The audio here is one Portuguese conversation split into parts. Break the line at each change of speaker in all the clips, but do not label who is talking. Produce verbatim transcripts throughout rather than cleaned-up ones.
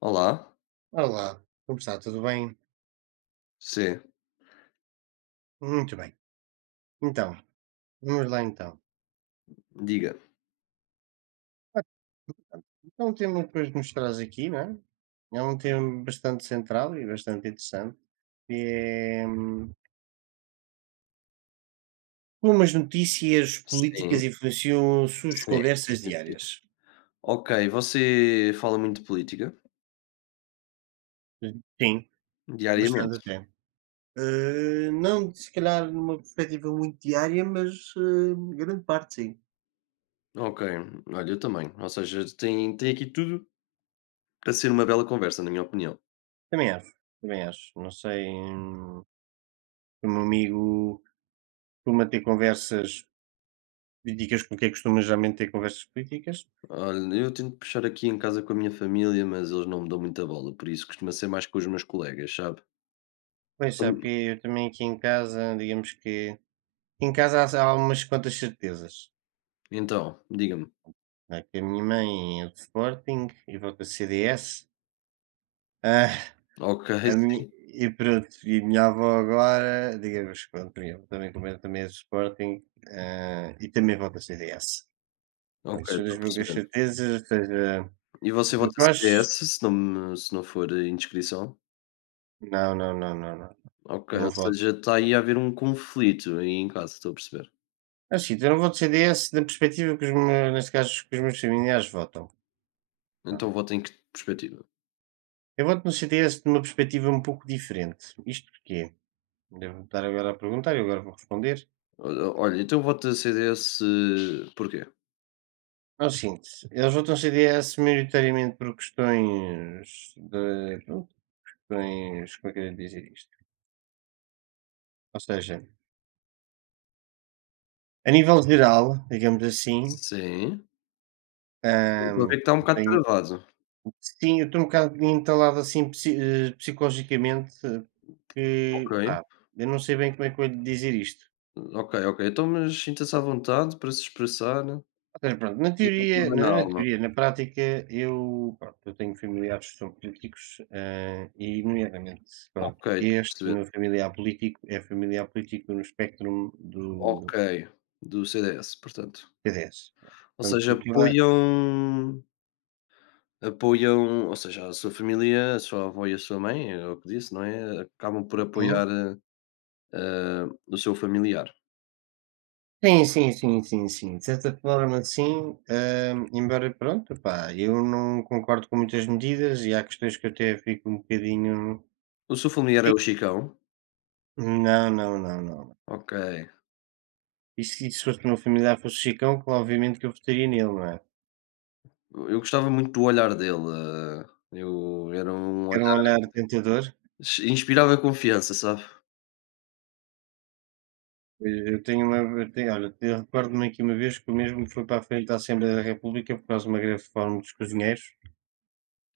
Olá,
Olá, como está? Tudo bem?
sim,
Muito bem. Então, vamos lá então.
diga.
Então, o tema que hoje nos traz aqui, não é? É um tema bastante central e bastante interessante. Que É hum, Como as notícias
Sim,
políticas influenciam as suas
sim,
conversas
sim, sim.
diárias.
Ok, você fala muito de política?
Sim, bastante
Diariamente?
até. Eh, não, se calhar, numa perspectiva muito diária, mas eh, grande parte, sim.
Ok, olha, eu também. Ou seja, tem, tem aqui tudo para ser uma bela conversa, na minha opinião.
Também acho, também acho. Não sei, hum, O meu amigo costuma ter conversas. Me digas com quem costumas geralmente ter conversas políticas?
Olha, eu tento puxar aqui em casa com a minha família, mas eles não me dão muita bola, por isso costuma ser mais com os meus colegas, sabe?
Pois,
Hum.
sabe que eu também aqui em casa, digamos que em casa há há umas quantas certezas,
Então, diga-me.
né, que a minha mãe é do Sporting e vota C D S. Ah,
Ok,
a mi
sim.
E pronto, e a minha avó agora, digamos, que pronto, eu também, como ela também é do Sporting, ah, e também vota C D S.
Ok,
Pronto, são
estou
as
a
poucas
perceber.
certezas, ou seja,
E
o
você vota
que eu acho...
C D S, se não, me- se não for, eh, indiscrição?
não, não, não, não, não,
Ok,
não
ou seja,
voto.
está aí a haver um conflito aí em casa, estou a perceber.
É o seguinte, eu não voto C D S na perspectiva que os me neste caso, que os meus familiares votam,
Então
pronto.
voto em que perspectiva?
Eu voto no C D S de uma perspectiva um pouco diferente. Isto porquê? Devo me estar agora a perguntar e eu agora vou responder.
O- Olha, então voto vota C D S, eh, porquê?
É o seguinte, eles votam C D S maioritariamente por questões de, pronto, questões... Como é que eu hei dizer isto? Ou seja, a nível geral, digamos assim,
Sim.
hã,
Estou a ver que está um bocado
tenho...
travado.
Sim, eu estou um bocado entalado assim psi eh, psicologicamente, eh,
Ok.
que pá, eu não sei bem como é que eu hei de dizer isto.
Ok, ok. Então, mas sinta-se à vontade para se expressar.
Ou seja, pronto, na
Diga o que
teoria
lhe vem
não
na
é na
alma.
teoria, na prática eu, pronto, eu tenho familiares que são políticos, hã, e nomeadamente, pronto,
Ok, estou a
este
perceber.
meu familiar político é familiar político no espectro
Ok.
do
Do C D S, portanto.
C D S.
Ou seja,
Portanto, toda...
apoiam. Apoiam, ou seja, a sua família, a sua avó e a sua mãe, é o que disse, não é? Acabam por apoiar, eh, o seu familiar.
Sim, sim, sim, sim, sim. De certa forma, sim, hum, embora pronto, pá, eu não concordo com muitas medidas e há questões que eu até fico um bocadinho.
O seu familiar é o Chicão?
Não, não, não, não.
Ok.
E se, se fosse meu familiar fosse Chicão, claro, obviamente que eu votaria nele, não é?
Eu eu gostava muito do olhar dele. Eh, eu era um
Era um
olhar...
olhar tentador.
Ch- inspirava confiança, sabe.
Eh, Eu tenho uma. Eu tenho, olha, eu recordo-me aqui uma vez que o mesmo foi para a frente da Assembleia da República por causa de uma greve fome dos cozinheiros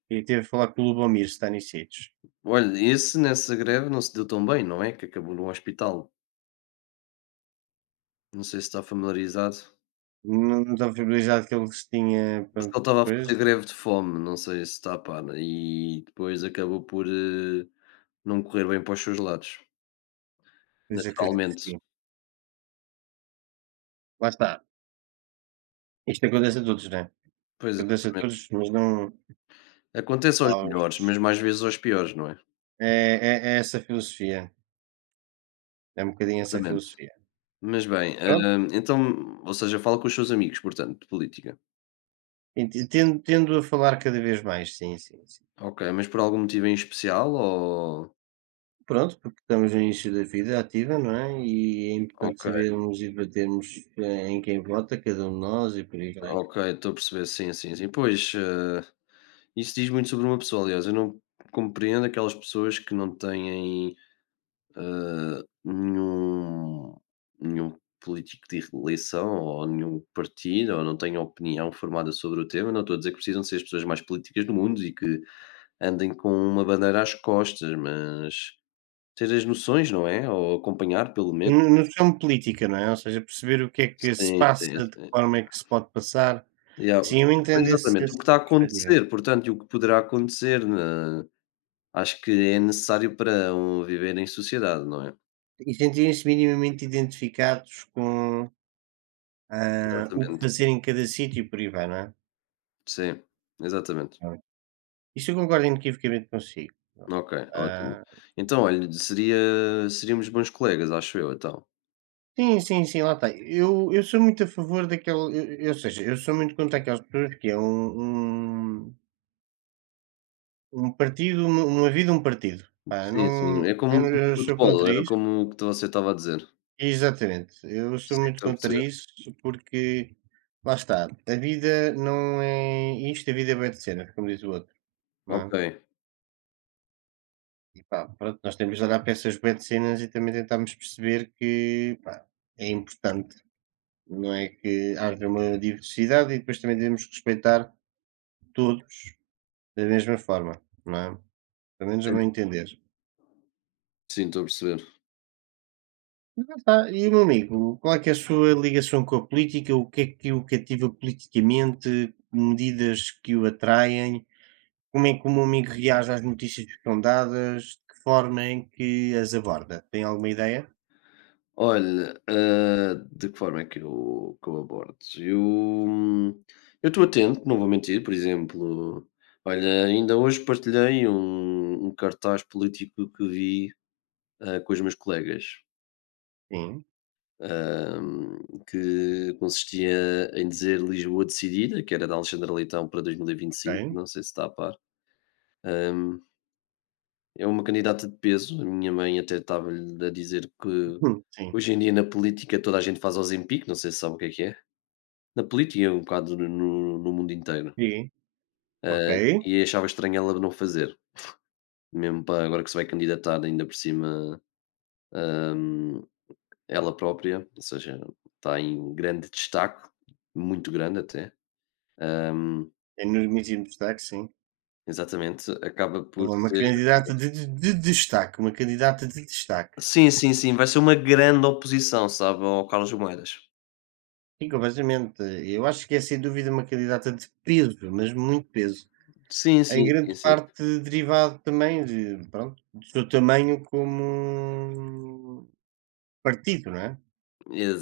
e teve a falar com o Lubomir Stanisic.
Olha, esse, nessa greve não se deu tão bem, não é, que acabou num hospital. Não sei se está familiarizado.
Não estava familiarizado que ele se tinha.
Porque
Pronto.
ele estava a fazer greve de fome, não sei se está a par, e depois acabou por, eh, não correr bem para os seus lados,
Pois, acredito
naturalmente.
que sim. Lá está, isto acontece a todos, né,
Pois,
acontece a
exatamente.
todos, mas não
Acontece aos
aos
melhores, mas mais vezes aos piores, não é?
é, é, é essa filosofia, é um bocadinho essa
Exatamente.
filosofia.
Mas bem,
Pronto,
hã, então, ou seja, fala com os seus amigos, portanto, de política.
e te tendo, tendo a falar cada vez mais, sim, sim, sim.
Ok, mas por algum motivo em especial? Ou
Pronto, porque estamos no início da vida ativa, não é, e é importante
ok,
sabermos e debatermos, eh, em quem vota cada um de nós e por aí vai.
ok, estou a perceber, sim, sim, sim. Pois, hã, isso diz muito sobre uma pessoa. Aliás, eu não compreendo aquelas pessoas que não têm nenhum nenhum político de eleição ou nenhum partido, ou não têm opinião formada sobre o tema. Não estou a dizer que precisam ser as pessoas mais políticas do mundo e que andem com uma bandeira às costas, mas ter as noções, não é? Ou acompanhar pelo
E
menos.
no no chão política, não é, ou seja, perceber o que é que se
Sim,
passa,
sim,
de que
sim.
forma é que se pode passar.
Yeah,
Sim, eu entendo esse
exatamente, o que
essa
está a
perspectiva.
acontecer, portanto, e o que poderá acontecer na... Acho que é necessário para um viver em sociedade, não é?
E sentirem-se minimamente identificados com, ah, o que
Exatamente,
fazer em cada sítio e por aí vai, não é?
sim, exatamente.
Hã. Isso eu concordo inequivocamente consigo, pronto.
Ok, ótimo.
Ah,
Então, olha, seria seríamos bons colegas, acho eu, então.
sim, sim, sim, lá está. Eu eu sou muito a favor daquele... eu Ou seja, eu sou muito contra aquelas pessoas que é um um um partido, uma uma vida, um partido. Pá,
Sim, sim,
não
é como um
eu não-
clube de
eu sou
futebol,
contra
era
isso.
como o que você estava a dizer.
Exatamente, eu sou
Sim,
muito
estou a
contra
perceber.
isso porque, lá está, a vida não é isto, a vida é bué de cenas, como diz o outro, não é?
Ok,
Epá, pronto, nós temos de olhar para essas cenas e também tentarmos perceber que, pá, é importante, não é que haja uma diversidade e depois também devemos respeitar todos da mesma forma, não é? Pelo menos ao
sim,
meu entender.
sim, estou a perceber.
E lá E, meu amigo, qual é que é a sua ligação com a política? O que é que o cativa politicamente? Medidas que o atraem? Como é que o meu amigo reage às notícias que são dadas? De que forma é que as aborda? Tem alguma ideia?
Olha, hã, de que forma é que eu que eu abordo? Eu hum, eu estou atento, não vou mentir. Por exemplo, olha, ainda hoje partilhei um um cartaz político que vi, hã, com os meus colegas,
Sim,
hã, que consistia em dizer "Lisboa decidida", que era da Alexandra Leitão para dois mil e vinte e cinco,
ok.
não sei se está a par. Hã, é uma candidata de peso. A minha mãe até estava-lhe a dizer que
Hum, Sim.
hoje em dia na política toda a gente faz Ozempic, não sei se sabe o que é que é. Na política, um bocado no no mundo inteiro,
Sim, ok.
ah, e achava estranho ela não fazer, mesmo para agora que se vai candidatar ainda por cima, hã, ela própria. Ou seja, está em grande destaque, muito grande até, hã,
É nos mesmos destaque, sim.
exatamente, acaba por
Uma
ser...
candidata de, de, de destaque, uma candidata de destaque.
Sim, sim, sim, vai ser uma grande oposição, sabe, ao Carlos Moedas.
Sim, completamente. Eu acho que é sem dúvida uma candidata de peso, mas muito peso.
Sim,
Em
sim, sim,
grande
sim.
parte derivado também de, pronto, do seu tamanho como partido, não é?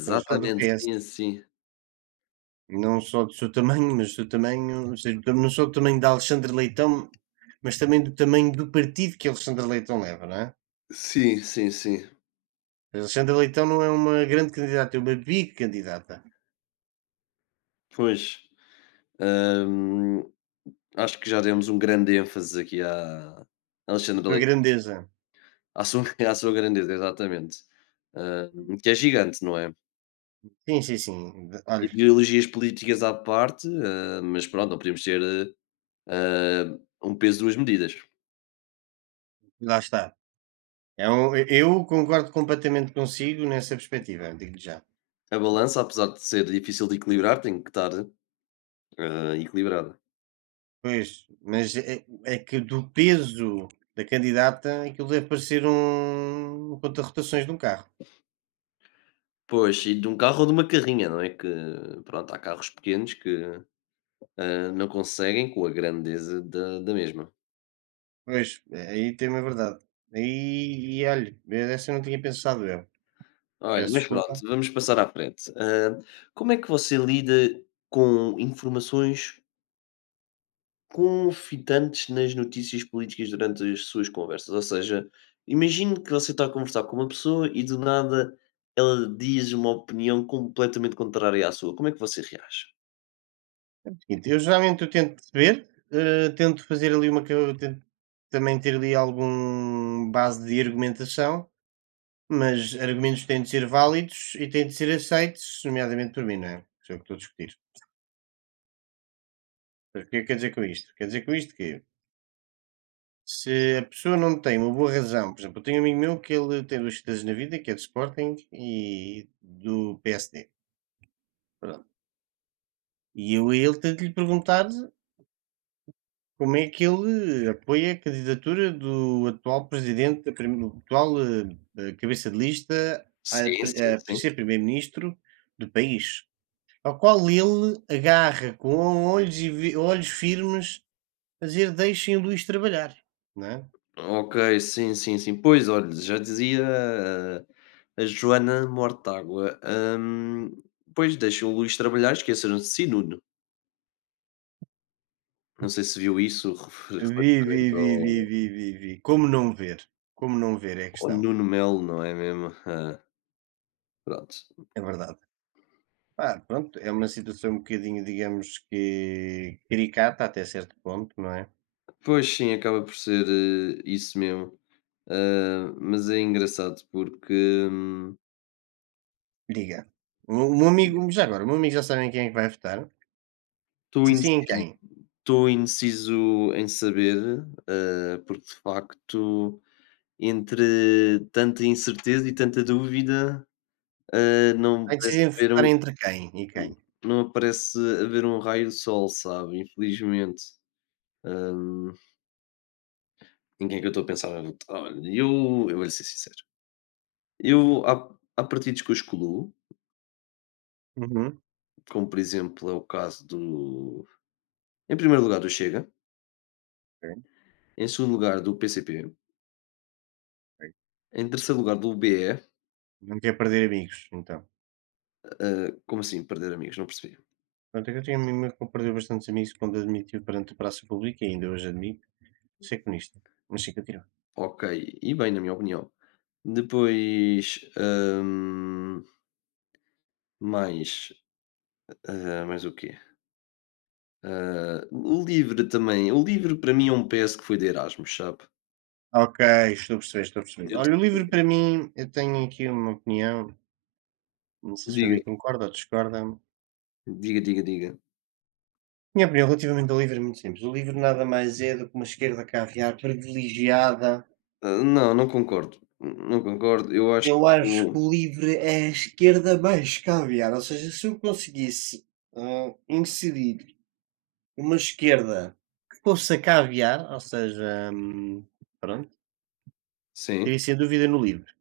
Estamos a falar do P S.
sim, sim.
Não só do seu tamanho, mas do seu tamanho, ou seja, tam- não só do tamanho de Alexandre Leitão, mas também do tamanho do partido que Alexandre Leitão leva, não é?
Sim, sim, sim.
Alexandra Leitão não é uma grande candidata, é uma bicandidata,
Pois, ehm, acho que já demos um grande ênfase aqui à Alexandre
pela
Leitão,
grandeza.
à sua à sua grandeza, exatamente, hã, que é gigante, não é?
Sim, sim, sim. D Olhe,
Ideologias políticas à parte, hã, mas pronto, não podemos ter, hã, um peso, duas medidas.
lá está. É um eu concordo completamente consigo nessa perspectiva, digo-lhe já.
A balança, apesar de ser difícil de equilibrar, tem que estar, hã, equilibrada.
Pois, mas é é que do peso da candidata, aquilo deve parecer um um conta-rotações de um carro.
Pois, e de um carro ou de uma carrinha, não é? Que pronto, há carros pequenos que, hã, não conseguem com a grandeza da da mesma.
Pois, aí tem uma verdade. Aí E olhe, essa eu não tinha pensado eu.
Olha,
Peço
mas pronto,
desculpa.
vamos passar à frente. Hã, como é que você lida com informações confitantes nas notícias políticas durante as suas conversas? Ou seja, imagine que você está a conversar com uma pessoa e do nada ela diz uma opinião completamente contrária à sua. Como é que você reage?
Então, eu geralmente eu tento ver, eh, tento fazer ali uma ca eu tento também ter ali algum base de argumentação, mas argumentos têm de ser válidos e têm de ser aceitos, nomeadamente por mim, não é? Isso é o que estou a discutir. Mas o que é que quer dizer com isto? Quer dizer com isto que se a pessoa não tem uma boa razão. Por exemplo, eu tenho um amigo meu que ele tem duas cidades na vida, que é do Sporting e do P S D, pronto. E eu a ele tento lhe perguntar como é que ele eh, apoia a candidatura do atual presidente, da prim- do atual eh, eh, cabeça de lista a,
Sim,
pre-
sim,
a pre-
sim.
ser primeiro-ministro do país, ao qual ele agarra com olhos, e vi- olhos firmes a dizer: deixem o Luís trabalhar, não é?
Ok, sim, sim, sim. Pois, olha, já dizia, ah, a Joana Mortágua, hum, pois deixa o Luís trabalhar, esqueceram-se de Sinúno. Não sei se viu isso
Vi, vi,
relativamente
vi, vi,
ao
vi, vi, vi. Como não ver? Como não ver é a
ao
questão,
Nuno Melo, não é mesmo? Hã, pronto.
é verdade. Pá, pronto, é uma situação um bocadinho, digamos que caricata até certo ponto, não é?
Pois sim, acaba por ser, eh, isso mesmo. Hã, mas é engraçado porque, hum,
Diga. O o meu amigo já agora, o meu amigo já sabe em quem é que vai votar?
estou
Se sim, em
indeciso
quem?
estou indeciso em saber, hã, porque de facto entre tanta incerteza e tanta dúvida, hã, não
Ai,
parece
decidem
haver
votar
um...
entre quem e quem?
não parece haver um raio de sol, sabe, infelizmente. Em quem é que eu estou a pensar? Olha, eu eu vou-lhe ser sincero. Eu há há partidos que eu excluo,
Uhum.
como por exemplo é o caso do... em primeiro lugar, do Chega,
Ok,
em segundo lugar, do P C P,
ok.
em terceiro lugar, do B E.
Não quer perder amigos, então.
eh, como assim perder amigos? Não percebi.
Pronto, é que eu tenho um amigo meu que perdeu bastantes amigos quando admitiu perante a praça pública, e ainda hoje admite, ser comunista. Mas sim, continua.
Ok, e bem, na minha opinião. Depois, hum, mais, ah, mais o quê? Ah, o LIVRE também. O LIVRE para mim é um P S que foi de Erasmus, sabe?
Ok, estou a perceber, estou a perceber.
Eu ta
Olha, o livro para mim, eu tenho aqui uma opinião, não sei se o meu
diga,
amigo concorda ou discorda.
diga, diga, diga.
Minha opinião relativamente ao livro é muito simples. O livro nada mais é do que uma esquerda caviar privilegiada.
Ah, não, não concordo, não concordo, eu acho
Eu
que
acho
o...
que o livre é a esquerda mais caviar. Ou seja, se eu conseguisse ah, inserir uma esquerda que fosse a caviar, ou seja, hum, pronto,
Sim.
teria sem dúvida no livre.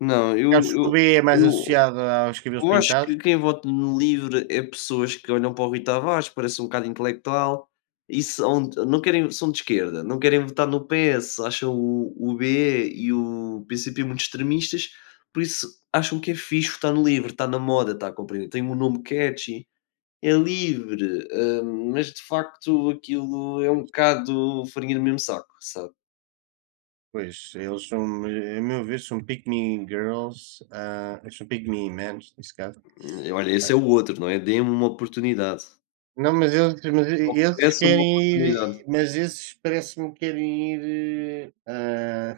Não, eu
Acho que
eu
o B é mais
eu
associado aos cabelos
eu acho
pintados.
que quem vota no LIVRE é pessoas que olham para o Rui Tavares, parece um bocado intelectual, e são... não querem... são de esquerda, não querem votar no P S, acham o o B e o P C P muito extremistas, por isso acham que é fixe votar no LIVRE, está na moda, está a compreender? Tem um nome catchy, é LIVRE, hum, mas de facto aquilo é um
Pois,
bocado farinha do mesmo saco, sabe?
pois, eles são, a meu ver, são pick me girls, ah, são pick me men, nesse caso.
Olha, esse é o outro, não é? Dê-me uma oportunidade,
Não, mas eles, mas
só
esses
oferece uma
querem
oportunidade.
ir, mas esses parece-me que querem ir, ah,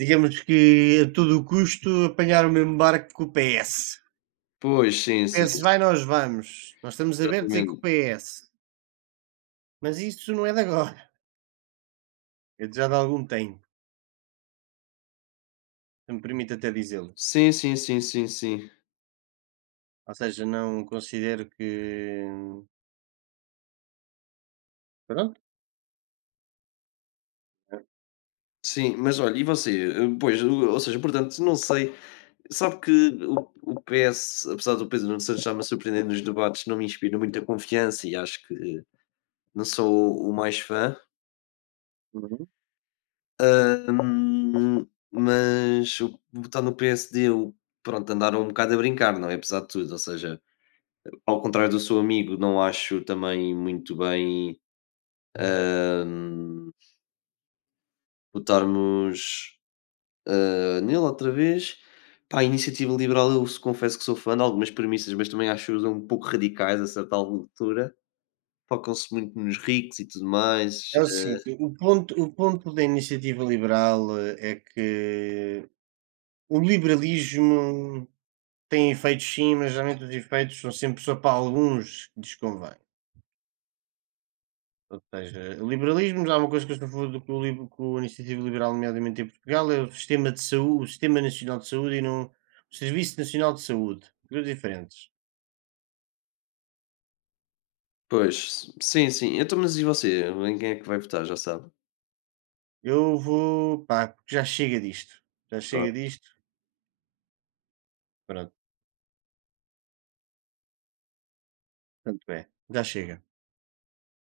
digamos que a todo custo apanhar o mesmo barco que o P S.
Pois,
O
sim, sim,
P S
sim,
vai, nós vamos. Nós estamos abertos aí com o
exatamente.
P S. Mas isso não é de agora, é de já de algum tempo, se me permite até dizê-lo.
Sim, sim, sim, sim, sim.
Ou seja, não considero que... pronto.
Sim, mas olha, e você? Eh, pois, o ou seja, portanto, não sei, sabe que o o P S, apesar do Pedro Nuno Santos estar-me a surpreender nos debates, não me inspira muita confiança e acho que não sou o mais fã,
Uhum.
hum, mas o votar no P S D, eu pronto, andaram um bocado a brincar, não é, apesar de tudo. Ou seja, ao contrário do seu amigo, não acho também muito bem, hum, votarmos, ah, nele outra vez. Pá, a Iniciativa Liberal eu s- confesso que sou fã de algumas premissas, mas também acho-as um pouco radicais a certa altura. Focam-se muito nos ricos e tudo mais.
É o seguinte, o ponto, o ponto da iniciativa liberal, eh, é que o liberalismo tem efeitos sim, mas geralmente os efeitos são sempre só para alguns que desconvém. Ou seja, o liberalismo já é uma coisa que eu sou a favor do que o libe que o iniciativa liberal, nomeadamente em Portugal, é o sistema de saúde, o Sistema Nacional de Saúde e não o Serviço Nacional de Saúde, coisas diferentes.
Pois, sim, sim. Então, mas e você? Em quem é que vai votar, já sabe?
Eu vou, pá, porque já chega disto, já chega disto, pronto, tanto é, já chega.